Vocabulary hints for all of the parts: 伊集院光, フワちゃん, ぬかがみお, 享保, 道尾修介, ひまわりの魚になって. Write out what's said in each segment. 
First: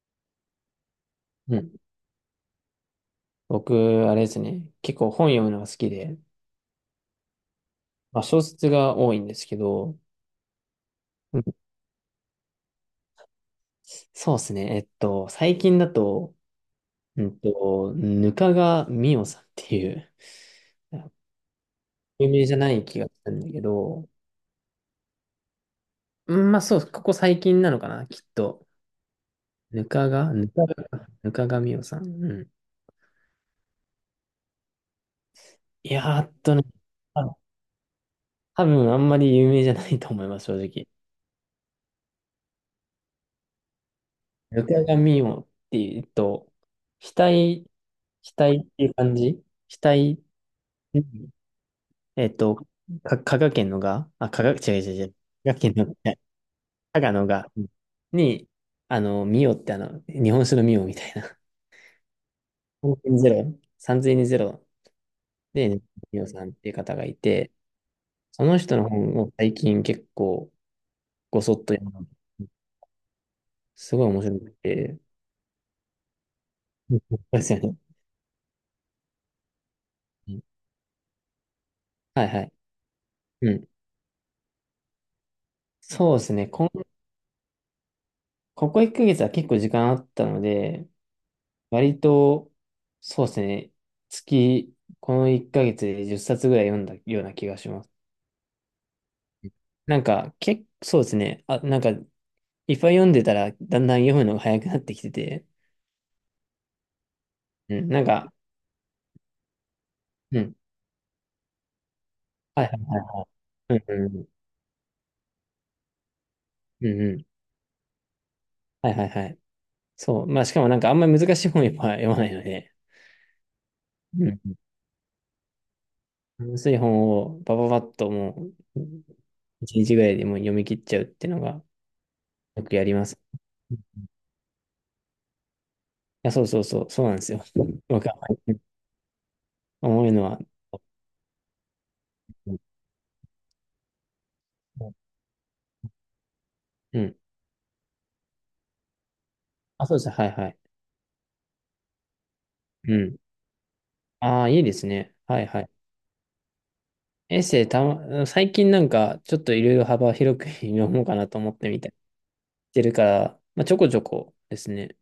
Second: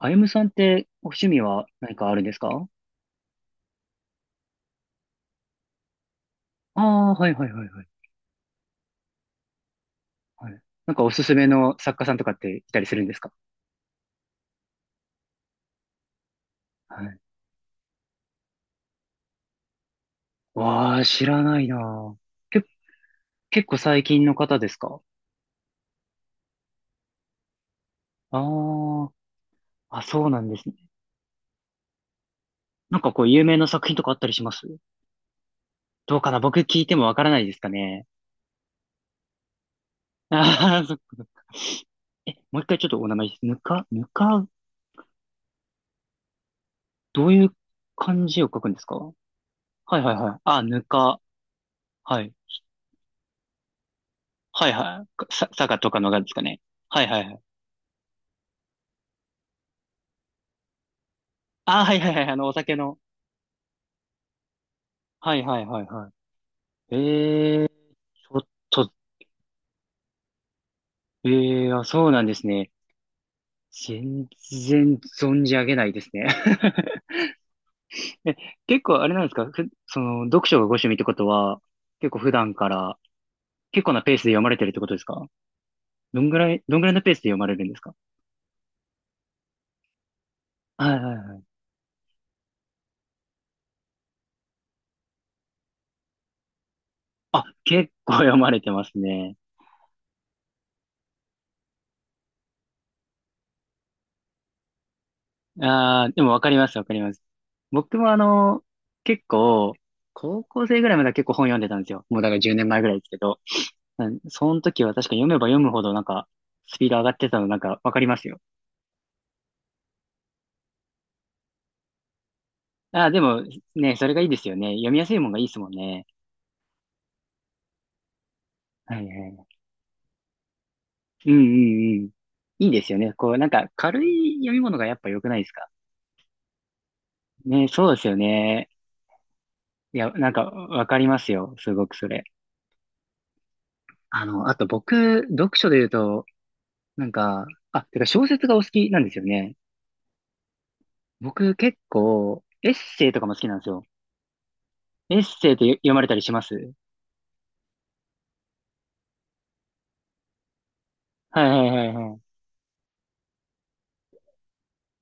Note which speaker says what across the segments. Speaker 1: あゆむさんってお趣味
Speaker 2: う
Speaker 1: は
Speaker 2: ん。
Speaker 1: 何かあるんですか？
Speaker 2: 僕、あれですね。結構本読むのが好きで、
Speaker 1: ああー、はいはいはいはい。
Speaker 2: まあ小説が多いんですけど、
Speaker 1: はい。なんかおすす
Speaker 2: うん、
Speaker 1: めの作家さんとかっていたりするんですか？
Speaker 2: そうですね。最近だと、
Speaker 1: はい。
Speaker 2: ぬかがみおさんっていう、
Speaker 1: わあ、知らないなぁ。
Speaker 2: 有名じゃ
Speaker 1: け、
Speaker 2: ない気がしたんだけ
Speaker 1: 結構最
Speaker 2: ど、
Speaker 1: 近の方ですか？
Speaker 2: うん、まあそう、ここ最近なのかな、きっ
Speaker 1: あ
Speaker 2: と。ぬ
Speaker 1: あ、あ、
Speaker 2: か
Speaker 1: そう
Speaker 2: が、
Speaker 1: な
Speaker 2: ぬ
Speaker 1: んで
Speaker 2: か
Speaker 1: すね。
Speaker 2: ぬかがみおさん。うん。
Speaker 1: なんかこう有名な作品とかあったりします？
Speaker 2: いや
Speaker 1: どう
Speaker 2: ー
Speaker 1: か
Speaker 2: っ
Speaker 1: な、
Speaker 2: と
Speaker 1: 僕
Speaker 2: ね、
Speaker 1: 聞いてもわから
Speaker 2: あ、
Speaker 1: ないですかね。
Speaker 2: 多分あんまり有名じゃないと思います、正
Speaker 1: ああ、
Speaker 2: 直。
Speaker 1: そっかそっか。え、もう一回ちょっとお名前です。ぬか、ぬか、
Speaker 2: ぬかがみおっていうと、
Speaker 1: どういう
Speaker 2: 額
Speaker 1: 漢字を
Speaker 2: 待
Speaker 1: 書
Speaker 2: っ
Speaker 1: くんです
Speaker 2: ていう
Speaker 1: か？は
Speaker 2: 感じ、期、
Speaker 1: いはいはい。あ、ぬ
Speaker 2: う
Speaker 1: か。
Speaker 2: ん、
Speaker 1: は
Speaker 2: え
Speaker 1: い。
Speaker 2: っと、香川県のが、あ、香川、違
Speaker 1: はい
Speaker 2: う違う違
Speaker 1: は
Speaker 2: う。
Speaker 1: い。
Speaker 2: 香川
Speaker 1: 佐
Speaker 2: 県
Speaker 1: 賀
Speaker 2: の、
Speaker 1: と
Speaker 2: い
Speaker 1: かの
Speaker 2: や
Speaker 1: がですかね。
Speaker 2: 香
Speaker 1: はい
Speaker 2: 川
Speaker 1: はい
Speaker 2: の
Speaker 1: はい。
Speaker 2: が、うん、に、あの、ミオってあの、日本酒のミオみたいな。
Speaker 1: あ、はいはいはい、あの、お酒の。
Speaker 2: 3にゼ0
Speaker 1: はいはい
Speaker 2: で、
Speaker 1: はいは
Speaker 2: ミオさんっていう
Speaker 1: い。
Speaker 2: 方がいて、
Speaker 1: ええー、ちょっ
Speaker 2: その人の
Speaker 1: と、
Speaker 2: 本を最近結構ごそっ
Speaker 1: ええ
Speaker 2: と
Speaker 1: あ、
Speaker 2: 読ん
Speaker 1: そうなん
Speaker 2: で
Speaker 1: ですね。
Speaker 2: すごい面
Speaker 1: 全
Speaker 2: 白くて。
Speaker 1: 然存じ上げないですね。
Speaker 2: うん、 そうですよね。
Speaker 1: え、結構あれなんですか？その、
Speaker 2: うん、
Speaker 1: 読書がご趣味ってことは、結構
Speaker 2: はい
Speaker 1: 普
Speaker 2: はい。
Speaker 1: 段から、
Speaker 2: うん。
Speaker 1: 結構なペースで読まれてるってことですか？
Speaker 2: そう
Speaker 1: ど
Speaker 2: で
Speaker 1: ん
Speaker 2: す
Speaker 1: ぐ
Speaker 2: ね。
Speaker 1: らい、どんぐらいのペースで読まれるんですか？
Speaker 2: ここ1ヶ月は結構時間あったので、
Speaker 1: はいはいはい。
Speaker 2: 割と、そうですね。月、この1ヶ月で10冊ぐらい読んだような
Speaker 1: あ、
Speaker 2: 気がします。
Speaker 1: 結構読まれてますね。
Speaker 2: なんか、結構そうですね。あ、なんか、いっぱい読んでたら、だんだん読むのが早くなってきてて、
Speaker 1: ああ、でもわかりますわかります。
Speaker 2: うん、
Speaker 1: 僕
Speaker 2: なん
Speaker 1: もあ
Speaker 2: か、
Speaker 1: の、結構、
Speaker 2: う
Speaker 1: 高
Speaker 2: ん。
Speaker 1: 校生ぐらいまでは結構本読んでたんですよ。もうだから10
Speaker 2: はい
Speaker 1: 年
Speaker 2: はい
Speaker 1: 前ぐら
Speaker 2: は
Speaker 1: い
Speaker 2: い
Speaker 1: ですけ
Speaker 2: は
Speaker 1: ど。
Speaker 2: い。うん
Speaker 1: う
Speaker 2: うん
Speaker 1: ん、
Speaker 2: うん。
Speaker 1: その時は確か読めば読むほどなんか、スピ
Speaker 2: う
Speaker 1: ード
Speaker 2: ん
Speaker 1: 上が
Speaker 2: う
Speaker 1: っ
Speaker 2: ん。
Speaker 1: てたのなんかわかりますよ。
Speaker 2: はいはいはい。そう。まあ、しかもなんか、あんまり難しい本やっぱ読まないので、
Speaker 1: ああ、でも、ね、それが
Speaker 2: う
Speaker 1: いいで
Speaker 2: ん、
Speaker 1: すよね。読みやすいもんがいいですもんね。
Speaker 2: ん、薄い本を、バババッともう、
Speaker 1: はいはい。
Speaker 2: 1日ぐらいでもう読み切っちゃうって
Speaker 1: う
Speaker 2: い
Speaker 1: ん
Speaker 2: う
Speaker 1: う
Speaker 2: の
Speaker 1: ん
Speaker 2: が、
Speaker 1: うん。
Speaker 2: よ
Speaker 1: いい
Speaker 2: く
Speaker 1: で
Speaker 2: や
Speaker 1: す
Speaker 2: り
Speaker 1: よ
Speaker 2: ま
Speaker 1: ね。
Speaker 2: す。
Speaker 1: こ
Speaker 2: い
Speaker 1: う、なんか軽い読み物がやっぱ良くないですか？
Speaker 2: や、そうそうそう、そうなんですよ。
Speaker 1: ね、そうです
Speaker 2: 僕は。
Speaker 1: よね。い
Speaker 2: 思
Speaker 1: や、
Speaker 2: うの
Speaker 1: なん
Speaker 2: は、
Speaker 1: かわかりますよ。すごくそれ。
Speaker 2: うん。
Speaker 1: あの、あと僕、読書で言うと、
Speaker 2: う
Speaker 1: なん
Speaker 2: ん、
Speaker 1: か、あ、てか小説がお好きなんですよね。
Speaker 2: あ、そうです。はいはい。
Speaker 1: 僕結構、エッ
Speaker 2: う
Speaker 1: セイ
Speaker 2: ん。
Speaker 1: とかも好きなんですよ。
Speaker 2: ああ、いいですね。
Speaker 1: エッ
Speaker 2: はい
Speaker 1: セイっ
Speaker 2: は
Speaker 1: て
Speaker 2: い。
Speaker 1: 読まれたりします？
Speaker 2: エッセイたま、最近なんか、ちょっといろいろ幅広く 読もうかなと
Speaker 1: はい
Speaker 2: 思っ
Speaker 1: は
Speaker 2: て
Speaker 1: い
Speaker 2: み
Speaker 1: は
Speaker 2: た
Speaker 1: い
Speaker 2: り
Speaker 1: はい。
Speaker 2: してるから、まあ、ちょこちょこですね。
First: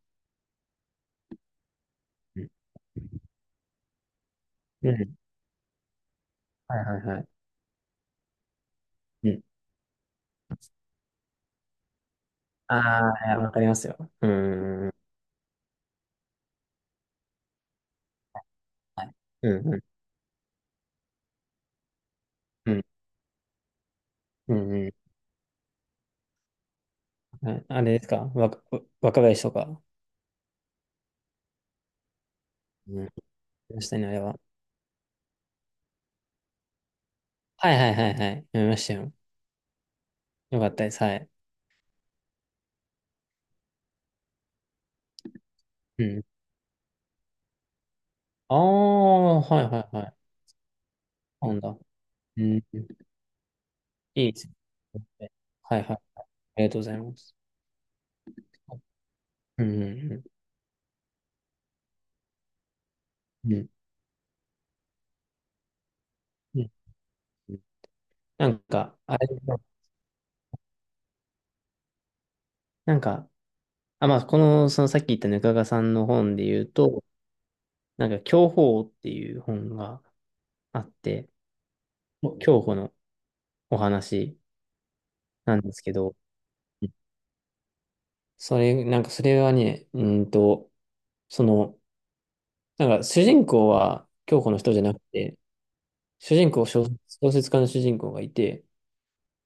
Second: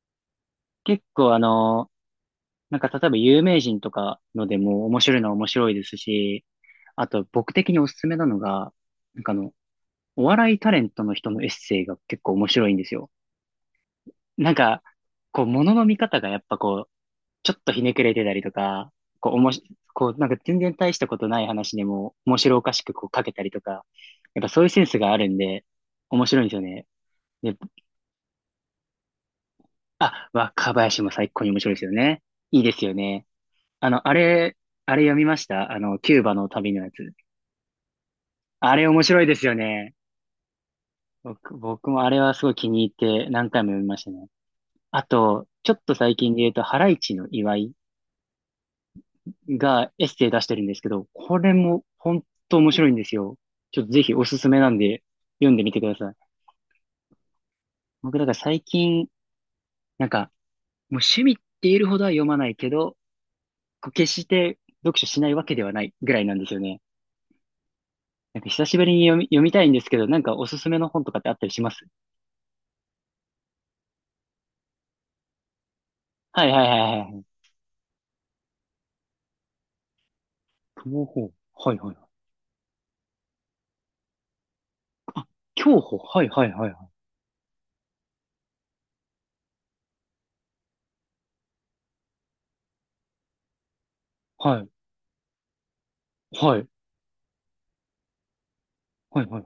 Speaker 1: 結構あの、
Speaker 2: うん。
Speaker 1: なんか例えば有名人とかのでも
Speaker 2: う
Speaker 1: 面
Speaker 2: ん、
Speaker 1: 白いのは面白いですし、
Speaker 2: はいはい
Speaker 1: あ
Speaker 2: は
Speaker 1: と
Speaker 2: い。
Speaker 1: 僕的におすすめなのが、なん
Speaker 2: う
Speaker 1: かあ
Speaker 2: ん。
Speaker 1: の、お笑いタレントの人のエッセイが結構面白いんですよ。
Speaker 2: ああ、いやわかりますよ。う
Speaker 1: なんか、
Speaker 2: ん。は
Speaker 1: こう、ものの見方がやっぱこう、ちょっとひねくれてたりとか、
Speaker 2: い、
Speaker 1: こう、お
Speaker 2: う
Speaker 1: もし、
Speaker 2: んうん
Speaker 1: こう、なんか全然大したことない話でも面白お
Speaker 2: う
Speaker 1: かし
Speaker 2: ん。
Speaker 1: くこう書けたりとか、やっぱ
Speaker 2: う
Speaker 1: そういうセン
Speaker 2: んう
Speaker 1: スがあるんで、面白いんですよね。
Speaker 2: ん。
Speaker 1: で、
Speaker 2: はい、あれですか、わか、若林とか。
Speaker 1: あ、若林も最高に面白いですよね。いいですよ
Speaker 2: うん。
Speaker 1: ね。
Speaker 2: 見まし
Speaker 1: あ
Speaker 2: た
Speaker 1: の、
Speaker 2: ね、あ
Speaker 1: あ
Speaker 2: れは。
Speaker 1: れ、あれ読みました？あの、キューバの旅のやつ。
Speaker 2: はいはいはいはい。読み
Speaker 1: あ
Speaker 2: ま
Speaker 1: れ
Speaker 2: した
Speaker 1: 面
Speaker 2: よ。
Speaker 1: 白いですよね。
Speaker 2: よかったです。はい。
Speaker 1: 僕もあれはすごい気に入って何回も読みましたね。あと、ちょっと
Speaker 2: う
Speaker 1: 最
Speaker 2: ん。
Speaker 1: 近で言うと、ハライチの岩井
Speaker 2: ああ、はいは
Speaker 1: が
Speaker 2: いは
Speaker 1: エッ
Speaker 2: い。
Speaker 1: セイ出してるんですけど、こ
Speaker 2: う
Speaker 1: れ
Speaker 2: なんだ。
Speaker 1: も本
Speaker 2: う
Speaker 1: 当
Speaker 2: ん。
Speaker 1: 面白いんですよ。ちょっとぜひお
Speaker 2: いい
Speaker 1: す
Speaker 2: で
Speaker 1: す
Speaker 2: す
Speaker 1: めなんで
Speaker 2: ね。
Speaker 1: 読んでみ
Speaker 2: は
Speaker 1: て
Speaker 2: い
Speaker 1: く
Speaker 2: は
Speaker 1: だ
Speaker 2: い。
Speaker 1: さ
Speaker 2: あ
Speaker 1: い。
Speaker 2: りがとうございます。
Speaker 1: 僕だから最近、
Speaker 2: うん。
Speaker 1: なん
Speaker 2: う
Speaker 1: か、
Speaker 2: ん。
Speaker 1: もう趣味って言えるほどは読まないけど、
Speaker 2: うん
Speaker 1: こう決して読書しないわけではないぐらいなんですよ
Speaker 2: うん
Speaker 1: ね。
Speaker 2: うん、
Speaker 1: なんか
Speaker 2: なん
Speaker 1: 久しぶり
Speaker 2: か、
Speaker 1: に
Speaker 2: あれ、
Speaker 1: 読みたいんですけど、なんかおすすめの本とかってあったりします？
Speaker 2: なんか、あ、まあ、この、そのさっき言ったぬかがさんの本
Speaker 1: は
Speaker 2: で
Speaker 1: い
Speaker 2: 言
Speaker 1: は
Speaker 2: う
Speaker 1: いはいは
Speaker 2: と、
Speaker 1: いは、
Speaker 2: なんか、享保っていう本があっ
Speaker 1: 東
Speaker 2: て、
Speaker 1: 方はいはい。
Speaker 2: 享保のお話なんで
Speaker 1: 競
Speaker 2: すけ
Speaker 1: 歩
Speaker 2: ど、
Speaker 1: はいはいはいは
Speaker 2: う
Speaker 1: い。
Speaker 2: ん、それ、なんか、それはね、うーんと、その、なんか、主人公は享保
Speaker 1: は
Speaker 2: の
Speaker 1: い。
Speaker 2: 人じゃなくて、主人公、
Speaker 1: は
Speaker 2: 小小説家の主人公がいて、
Speaker 1: いはいは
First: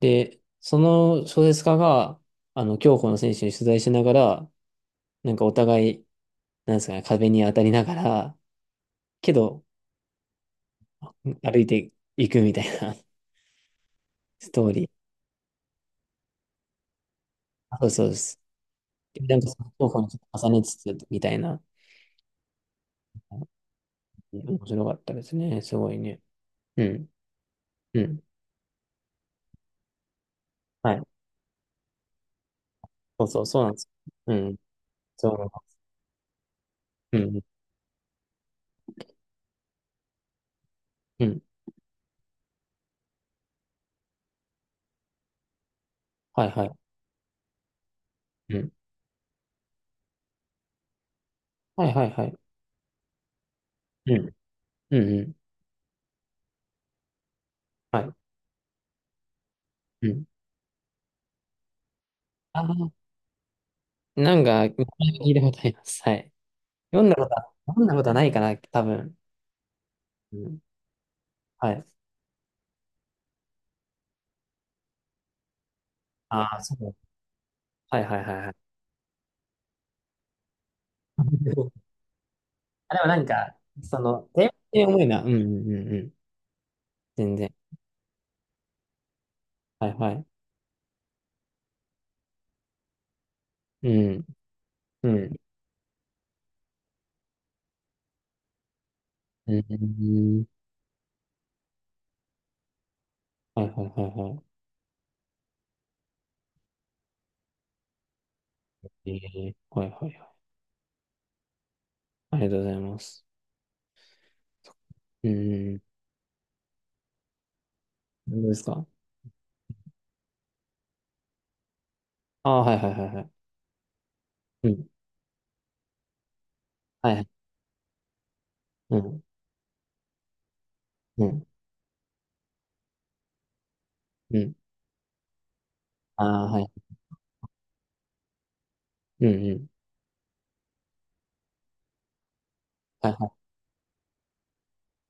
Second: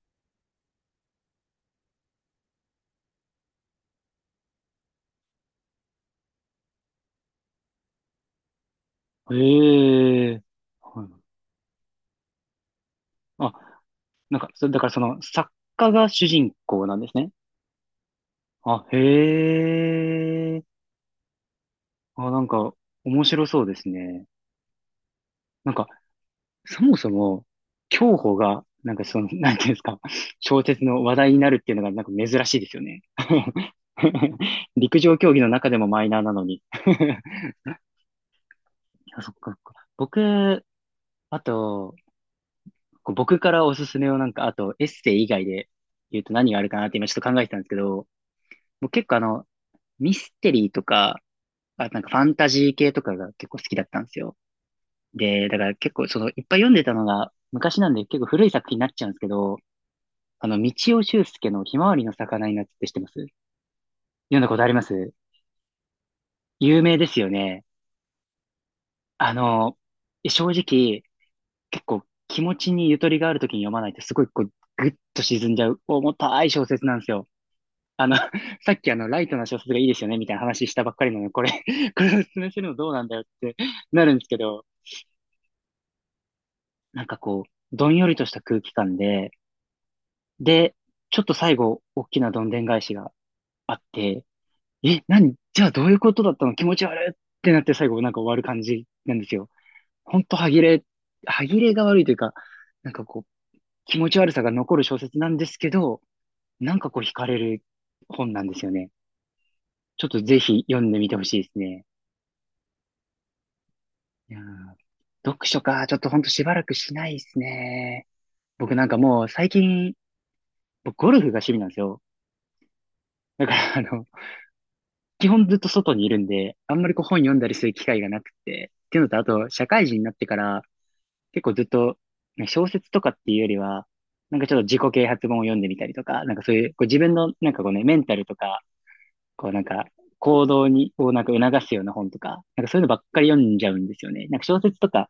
Speaker 2: で、その小説家が、あの、競歩の選手に取材しながら、なんかお互い、なんですかね、壁に当たりながら、け
Speaker 1: い。
Speaker 2: ど、
Speaker 1: ええ、はい。
Speaker 2: 歩いていくみたいな
Speaker 1: あ、なんか、
Speaker 2: ス
Speaker 1: そ
Speaker 2: トー
Speaker 1: だか
Speaker 2: リ
Speaker 1: らそ
Speaker 2: ー。
Speaker 1: の、作家が主人公なんですね。
Speaker 2: あ、そうですそうです。
Speaker 1: あ、へ
Speaker 2: でなんかその競歩にちょっと重ね
Speaker 1: え。
Speaker 2: つつ、みたいな。
Speaker 1: あ、なんか、面白そうですね。
Speaker 2: 面白かったですね。
Speaker 1: なん
Speaker 2: す
Speaker 1: か、
Speaker 2: ごいね。
Speaker 1: そ
Speaker 2: う
Speaker 1: も
Speaker 2: ん。
Speaker 1: そも、
Speaker 2: う
Speaker 1: 競
Speaker 2: ん。
Speaker 1: 歩が、なんかその、なんていうんですか、小説
Speaker 2: は
Speaker 1: の
Speaker 2: い。
Speaker 1: 話題になるっていうのが、なんか珍しいですよね。
Speaker 2: そうそう、そうなん です。うん。
Speaker 1: 陸上競技の
Speaker 2: そ
Speaker 1: 中でもマイナーなのに。
Speaker 2: う。うん。
Speaker 1: いや、そっかそっか。僕、
Speaker 2: う
Speaker 1: あ
Speaker 2: ん。
Speaker 1: と、こう僕からおすすめをなんか、あとエッセイ以外で言うと
Speaker 2: はい
Speaker 1: 何があ
Speaker 2: は
Speaker 1: るか
Speaker 2: い。
Speaker 1: なって今ちょっと考えてたんですけど、
Speaker 2: うん。
Speaker 1: 僕結構あの、ミステリーとか、
Speaker 2: は
Speaker 1: あ、
Speaker 2: い
Speaker 1: なん
Speaker 2: は
Speaker 1: か
Speaker 2: い
Speaker 1: ファ
Speaker 2: はい。
Speaker 1: ンタジー系とかが結構好きだったんで
Speaker 2: う
Speaker 1: す
Speaker 2: ん。
Speaker 1: よ。
Speaker 2: うんうん。
Speaker 1: で、だから結構その、いっぱい読んでたのが昔なん
Speaker 2: は
Speaker 1: で
Speaker 2: い。
Speaker 1: 結構古い作品になっちゃうんですけど、
Speaker 2: うん。
Speaker 1: あの、道尾修介のひまわりの魚に
Speaker 2: あ
Speaker 1: なっ
Speaker 2: あ、
Speaker 1: てって知ってます？
Speaker 2: な
Speaker 1: 読ん
Speaker 2: ん
Speaker 1: だこと
Speaker 2: か、
Speaker 1: あ
Speaker 2: 聞
Speaker 1: ります？
Speaker 2: いたことあります。はい。
Speaker 1: 有名ですよね。
Speaker 2: 読んだことはないかな、多分。
Speaker 1: あの、
Speaker 2: う
Speaker 1: 正
Speaker 2: ん。
Speaker 1: 直、
Speaker 2: は
Speaker 1: 結
Speaker 2: い。
Speaker 1: 構気持ちにゆとりがあるときに読まないとすごいこう、ぐっと沈んじゃう重たい
Speaker 2: ああ、
Speaker 1: 小
Speaker 2: そ
Speaker 1: 説
Speaker 2: う。
Speaker 1: なんですよ。
Speaker 2: はい
Speaker 1: あの、
Speaker 2: はいはいはい。
Speaker 1: さっきあの、ライトな小説がいいですよね、みたいな話したばっかりなのに、これ、これをお勧めするのどう
Speaker 2: あ、で
Speaker 1: な
Speaker 2: も
Speaker 1: んだ
Speaker 2: な
Speaker 1: よっ
Speaker 2: ん
Speaker 1: て
Speaker 2: か、そ
Speaker 1: なるん
Speaker 2: の、
Speaker 1: ですけ
Speaker 2: テーマっ
Speaker 1: ど、
Speaker 2: て重いな。うんうんうんうん。
Speaker 1: なんか
Speaker 2: 全
Speaker 1: こ
Speaker 2: 然。
Speaker 1: う、どんよりとした空気感で、
Speaker 2: はいはい。
Speaker 1: で、ちょっと最後、大きなどんでん返しがあっ
Speaker 2: う
Speaker 1: て、
Speaker 2: ん。
Speaker 1: え、
Speaker 2: う
Speaker 1: 何
Speaker 2: ん。
Speaker 1: じゃあどういうことだったの気持ち悪いってなって最後なんか終わる感じなんですよ。
Speaker 2: う
Speaker 1: ほん
Speaker 2: ん。
Speaker 1: と歯切れ、歯切れが悪いというか、なんかこう、
Speaker 2: はいはい
Speaker 1: 気
Speaker 2: は
Speaker 1: 持
Speaker 2: い
Speaker 1: ち悪さ
Speaker 2: は
Speaker 1: が残る小説なんですけど、なんかこう惹かれる本なんですよね。
Speaker 2: い。ええ、はいは
Speaker 1: ちょっ
Speaker 2: い
Speaker 1: と
Speaker 2: はい。
Speaker 1: ぜひ読んでみてほしいですね。
Speaker 2: ありがとうございます。
Speaker 1: いやー、
Speaker 2: う
Speaker 1: 読書
Speaker 2: ん。
Speaker 1: か、ちょっとほんとしばらくしないですね。
Speaker 2: 何です
Speaker 1: 僕な
Speaker 2: か。
Speaker 1: んかもう最近、僕ゴルフが趣味なんですよ。
Speaker 2: ああー、はいはいはいはい。
Speaker 1: だからあの、
Speaker 2: うん。
Speaker 1: 基本ずっと外にいるんで、あんまりこう
Speaker 2: はい
Speaker 1: 本
Speaker 2: はい。
Speaker 1: 読んだりする機会がなくて、っ
Speaker 2: う
Speaker 1: ていうのと
Speaker 2: ん。
Speaker 1: あと社会人になってから
Speaker 2: う
Speaker 1: 結
Speaker 2: ん。
Speaker 1: 構ずっとね、小説とかっていうよりは、な
Speaker 2: う
Speaker 1: んかち
Speaker 2: ん。
Speaker 1: ょっと自己啓発本を読んでみたりとか、なんか
Speaker 2: ああ、
Speaker 1: そう
Speaker 2: は
Speaker 1: い
Speaker 2: い。
Speaker 1: う、こう自分のなんかこうね、メンタルとか、
Speaker 2: うん
Speaker 1: こう
Speaker 2: う
Speaker 1: なん
Speaker 2: ん。
Speaker 1: か行動に、こうなんか促すような本とか、なんかそういうのばっ
Speaker 2: はい
Speaker 1: か
Speaker 2: は
Speaker 1: り読
Speaker 2: い。
Speaker 1: んじゃうんですよね。なんか小説とか、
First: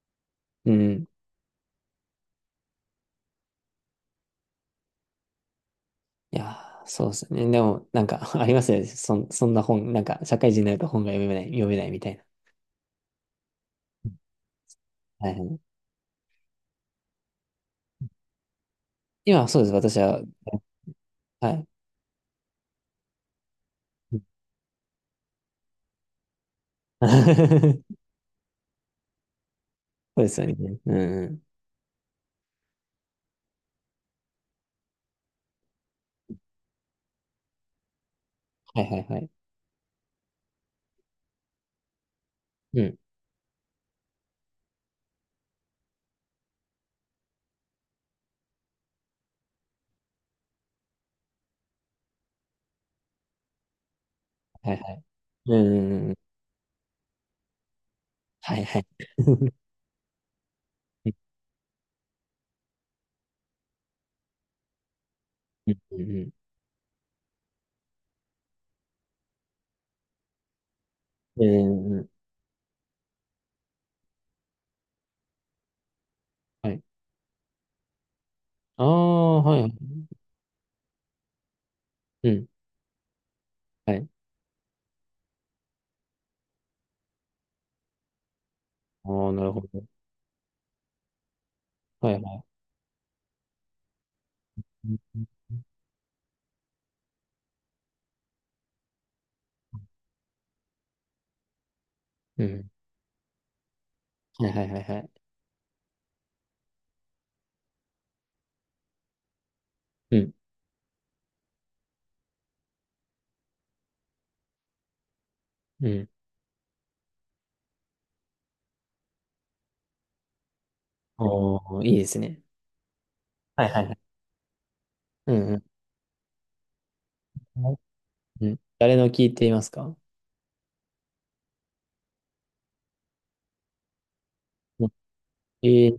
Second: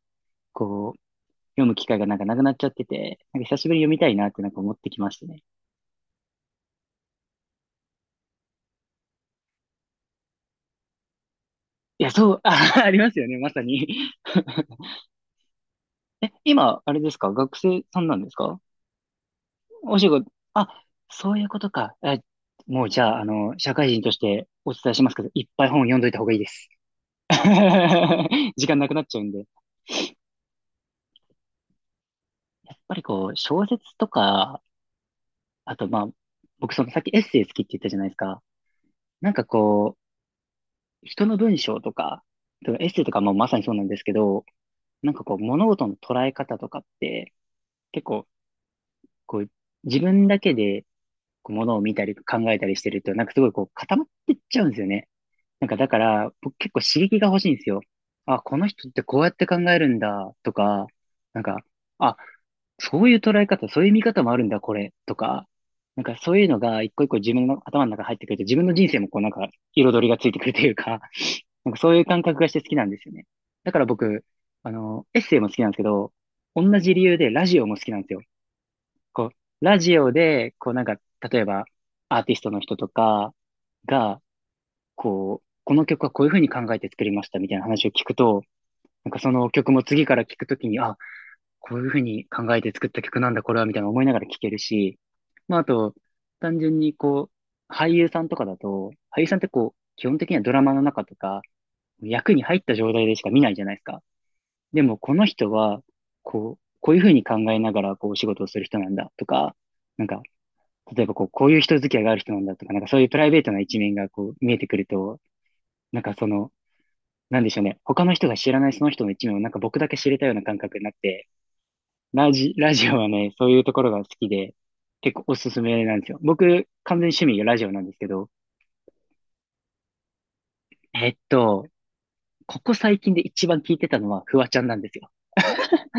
Speaker 2: う
Speaker 1: こう、
Speaker 2: ん。
Speaker 1: 読む機会がなんかなくなっちゃってて、なんか久しぶりに読みたいなってなんか思ってきましたね。
Speaker 2: いやー、そうですね。でも、なんか、ありますよね。そんな本、なんか、社会人になると本が読めないみ
Speaker 1: いや、
Speaker 2: たいな。
Speaker 1: そう、あ、ありますよね、まさに。
Speaker 2: はいはい。
Speaker 1: え、今、あれですか、学生さんなんですか？
Speaker 2: 今はそうです。私
Speaker 1: お仕
Speaker 2: は、
Speaker 1: 事、あ、そういう
Speaker 2: は
Speaker 1: こ
Speaker 2: い。
Speaker 1: とか。え、もうじゃあ、あの、社会人と
Speaker 2: う
Speaker 1: し
Speaker 2: ん。
Speaker 1: てお伝えしますけど、いっぱい本読んどいた方がいいです。時間なくなっちゃうんで。
Speaker 2: そうですよね。うんうん。
Speaker 1: やっぱりこう、小説とか、あとまあ、僕そのさっきエッセイ好きって言ったじゃないですか。
Speaker 2: はいはいはい。
Speaker 1: なんかこう、人の文章とか、
Speaker 2: う
Speaker 1: エッ
Speaker 2: ん。
Speaker 1: セイとかもまさにそうなんですけど、なんかこう、物事の捉え方とかって、結構、こう、自分だけで、こう、物を見たり考えたりしてると、なんかすごいこう、固まってっちゃうん
Speaker 2: は
Speaker 1: です
Speaker 2: い
Speaker 1: よ
Speaker 2: はい。
Speaker 1: ね。
Speaker 2: う
Speaker 1: な
Speaker 2: ん
Speaker 1: んか
Speaker 2: う
Speaker 1: だか
Speaker 2: んうん。
Speaker 1: ら、僕結構刺激が欲しいんですよ。あ、こ
Speaker 2: はい
Speaker 1: の
Speaker 2: はい。
Speaker 1: 人ってこうやって 考えるんだ、とか、なんか、あ、そういう捉え方、そういう見方もあるんだ、これ、とか、
Speaker 2: うん
Speaker 1: なんか
Speaker 2: うん。
Speaker 1: そういうのが一個一個自分の頭の中に入ってくると、自分の人生もこうなんか彩りがついてくるというか、
Speaker 2: う
Speaker 1: なんか
Speaker 2: んう
Speaker 1: そう
Speaker 2: ん
Speaker 1: い
Speaker 2: う
Speaker 1: う
Speaker 2: ん。
Speaker 1: 感覚がして好きなんですよね。だから僕、あの、エッセイも好きなんですけど、
Speaker 2: は
Speaker 1: 同
Speaker 2: い。
Speaker 1: じ理由でラジオも好きなんですよ。
Speaker 2: あ
Speaker 1: こう、
Speaker 2: あ、はいはい。
Speaker 1: ラジオで、こうなんか、例えば、アー
Speaker 2: う
Speaker 1: ティス
Speaker 2: ん。
Speaker 1: トの人とか
Speaker 2: はい。
Speaker 1: が、こう、この曲はこういうふうに考えて作りましたみたいな話を聞くと、なんか
Speaker 2: あ
Speaker 1: そ
Speaker 2: あ、な
Speaker 1: の
Speaker 2: るほ
Speaker 1: 曲も
Speaker 2: ど。
Speaker 1: 次から聞くときに、あ、こういうふう
Speaker 2: はい
Speaker 1: に
Speaker 2: はい。
Speaker 1: 考えて作った曲なんだ、これは、みたいな思いながら聴ける
Speaker 2: う
Speaker 1: し、
Speaker 2: ん
Speaker 1: まああと、単純にこう、俳優さんとかだと、俳優さんってこう、基本的にはドラマの中とか、役に
Speaker 2: う
Speaker 1: 入っ
Speaker 2: ん。
Speaker 1: た状態でしか見ないじゃないですか。
Speaker 2: はいはいは
Speaker 1: で
Speaker 2: い
Speaker 1: も、
Speaker 2: はい。
Speaker 1: この人は、こう、こういうふうに考えながら、こう、お仕事をする人なんだとか、なん
Speaker 2: う
Speaker 1: か、
Speaker 2: ん。
Speaker 1: 例えば、こう、こういう人付き合いがある人なんだとか、なんかそういうプライベートな一面が、こう、見えてくると、
Speaker 2: う
Speaker 1: なん
Speaker 2: ん。
Speaker 1: かその、なんでしょうね。他の人が知らないその人の一面を、なんか僕だけ知れたような感覚になって、
Speaker 2: おー、いいですね。
Speaker 1: ラジオはね、そういう
Speaker 2: はい
Speaker 1: と
Speaker 2: は
Speaker 1: こ
Speaker 2: い
Speaker 1: ろ
Speaker 2: は
Speaker 1: が
Speaker 2: い。
Speaker 1: 好きで、結構
Speaker 2: う
Speaker 1: お
Speaker 2: ん
Speaker 1: す
Speaker 2: う
Speaker 1: す
Speaker 2: ん。
Speaker 1: めなんですよ。僕、完全に趣味がラジオなんですけど、
Speaker 2: うん。誰の聞いていますか。
Speaker 1: えっと、ここ最近で一番聞いてたのは、フワちゃんなん
Speaker 2: う
Speaker 1: で
Speaker 2: ん。
Speaker 1: すよ。
Speaker 2: えー、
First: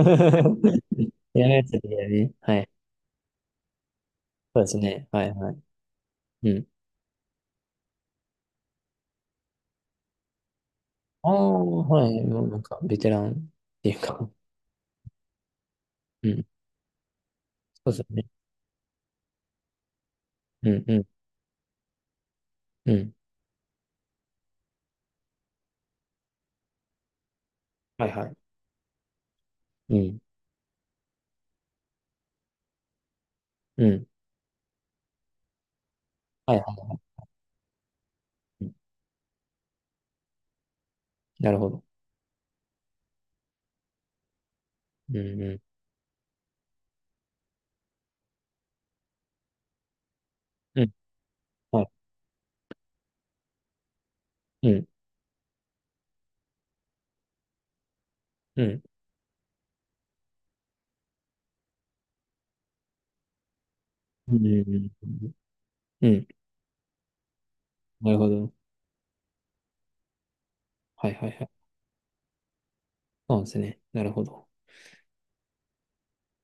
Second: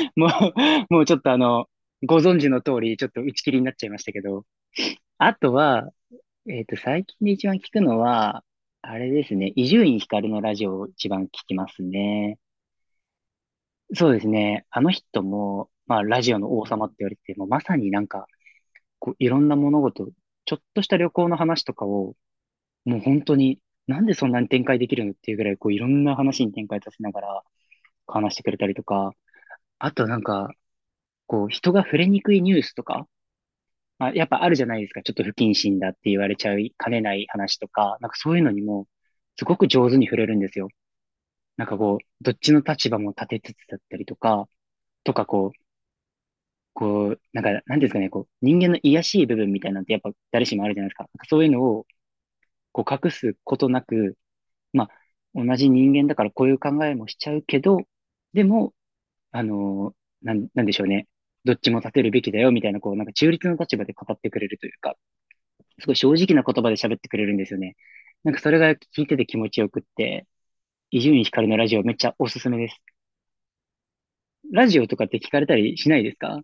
Speaker 1: も う、もうちょっと
Speaker 2: やめやつだ
Speaker 1: ご
Speaker 2: ね。
Speaker 1: 存知
Speaker 2: は
Speaker 1: の
Speaker 2: い。
Speaker 1: 通り、ちょっと打ち切りになっちゃいましたけど、
Speaker 2: そうですね。は
Speaker 1: あ
Speaker 2: いは
Speaker 1: と
Speaker 2: い。
Speaker 1: は、
Speaker 2: うん。
Speaker 1: 最近で一番聞くのは、あれですね、伊集院光のラジオを一番聞
Speaker 2: ああ、
Speaker 1: きます
Speaker 2: はい。
Speaker 1: ね。
Speaker 2: もうなんか、ベテランっていう
Speaker 1: そうです
Speaker 2: か、
Speaker 1: ね、あの人も、まあ、ラ
Speaker 2: う
Speaker 1: ジオ
Speaker 2: ん。
Speaker 1: の王様って言われてて、もうまさに
Speaker 2: そう
Speaker 1: な
Speaker 2: です
Speaker 1: んか、
Speaker 2: ね。
Speaker 1: こう、いろんな物事、ちょっ
Speaker 2: う
Speaker 1: と
Speaker 2: ん
Speaker 1: し
Speaker 2: う
Speaker 1: た
Speaker 2: ん
Speaker 1: 旅行の話とかを、
Speaker 2: う
Speaker 1: もう
Speaker 2: ん。
Speaker 1: 本当に、なんでそんなに展開できるのっていうぐらい、こう、いろんな話に展開させながら
Speaker 2: はいは
Speaker 1: 話
Speaker 2: い。
Speaker 1: してくれたりとか、あ
Speaker 2: う
Speaker 1: とな
Speaker 2: ん。
Speaker 1: んか、こう、人が触れにくいニュースとか、
Speaker 2: う
Speaker 1: ま
Speaker 2: ん。
Speaker 1: あ、やっぱあるじゃないですか。ちょっと不謹慎だって言われち
Speaker 2: は
Speaker 1: ゃ
Speaker 2: いは
Speaker 1: い
Speaker 2: い
Speaker 1: か
Speaker 2: はい。
Speaker 1: ねない話とか、なんかそういうのに
Speaker 2: うん、
Speaker 1: も、すごく上手に触れるんですよ。
Speaker 2: なる
Speaker 1: なん
Speaker 2: ほ
Speaker 1: か
Speaker 2: ど。
Speaker 1: こう、どっちの立場も立てつつだったりとか、と
Speaker 2: う
Speaker 1: か
Speaker 2: ん
Speaker 1: こう、
Speaker 2: う
Speaker 1: こう、なんか、なんていうんですかね、こう、人間の卑しい部分みたいなんてやっぱ誰しもあるじ
Speaker 2: ん。
Speaker 1: ゃ
Speaker 2: う
Speaker 1: ないで
Speaker 2: ん。
Speaker 1: すか。なんかそういうの
Speaker 2: は
Speaker 1: を、
Speaker 2: い。
Speaker 1: こう、隠すことなく、
Speaker 2: う
Speaker 1: ま
Speaker 2: ん。
Speaker 1: あ、同じ人間だからこういう考えもしちゃうけど、で
Speaker 2: う
Speaker 1: も、
Speaker 2: ん。
Speaker 1: あのなんでしょうね。どっちも立てるべきだよ、みたいな、こう、なんか中立の立場で語って
Speaker 2: う
Speaker 1: くれ
Speaker 2: ん
Speaker 1: るという
Speaker 2: う
Speaker 1: か、
Speaker 2: ん
Speaker 1: すごい
Speaker 2: うん。
Speaker 1: 正
Speaker 2: うん。
Speaker 1: 直な言葉で喋ってくれるんですよね。
Speaker 2: なるほ
Speaker 1: なんかそ
Speaker 2: ど。
Speaker 1: れが聞いてて気持ちよくって、伊
Speaker 2: はい
Speaker 1: 集院
Speaker 2: はいは
Speaker 1: 光
Speaker 2: い。
Speaker 1: のラジオめっちゃおすすめです。
Speaker 2: そうですね。なるほど。
Speaker 1: ラジオとかって聞かれたりしないですか？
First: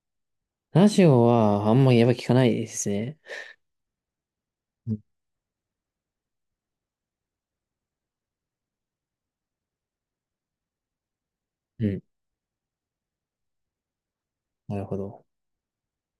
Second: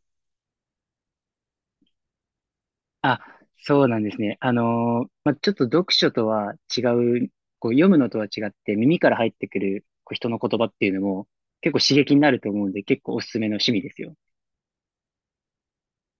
Speaker 2: ラジオはあんまりやっぱ聞かないですね。
Speaker 1: あ、そうなんですね。
Speaker 2: うん。
Speaker 1: まあ、ちょっと読書とは違う、こう読むのとは違って耳から入ってくるこう人の言葉っていうのも結構
Speaker 2: う
Speaker 1: 刺
Speaker 2: ん。
Speaker 1: 激になると思うんで結構おすすめの趣味ですよ。
Speaker 2: なるほど。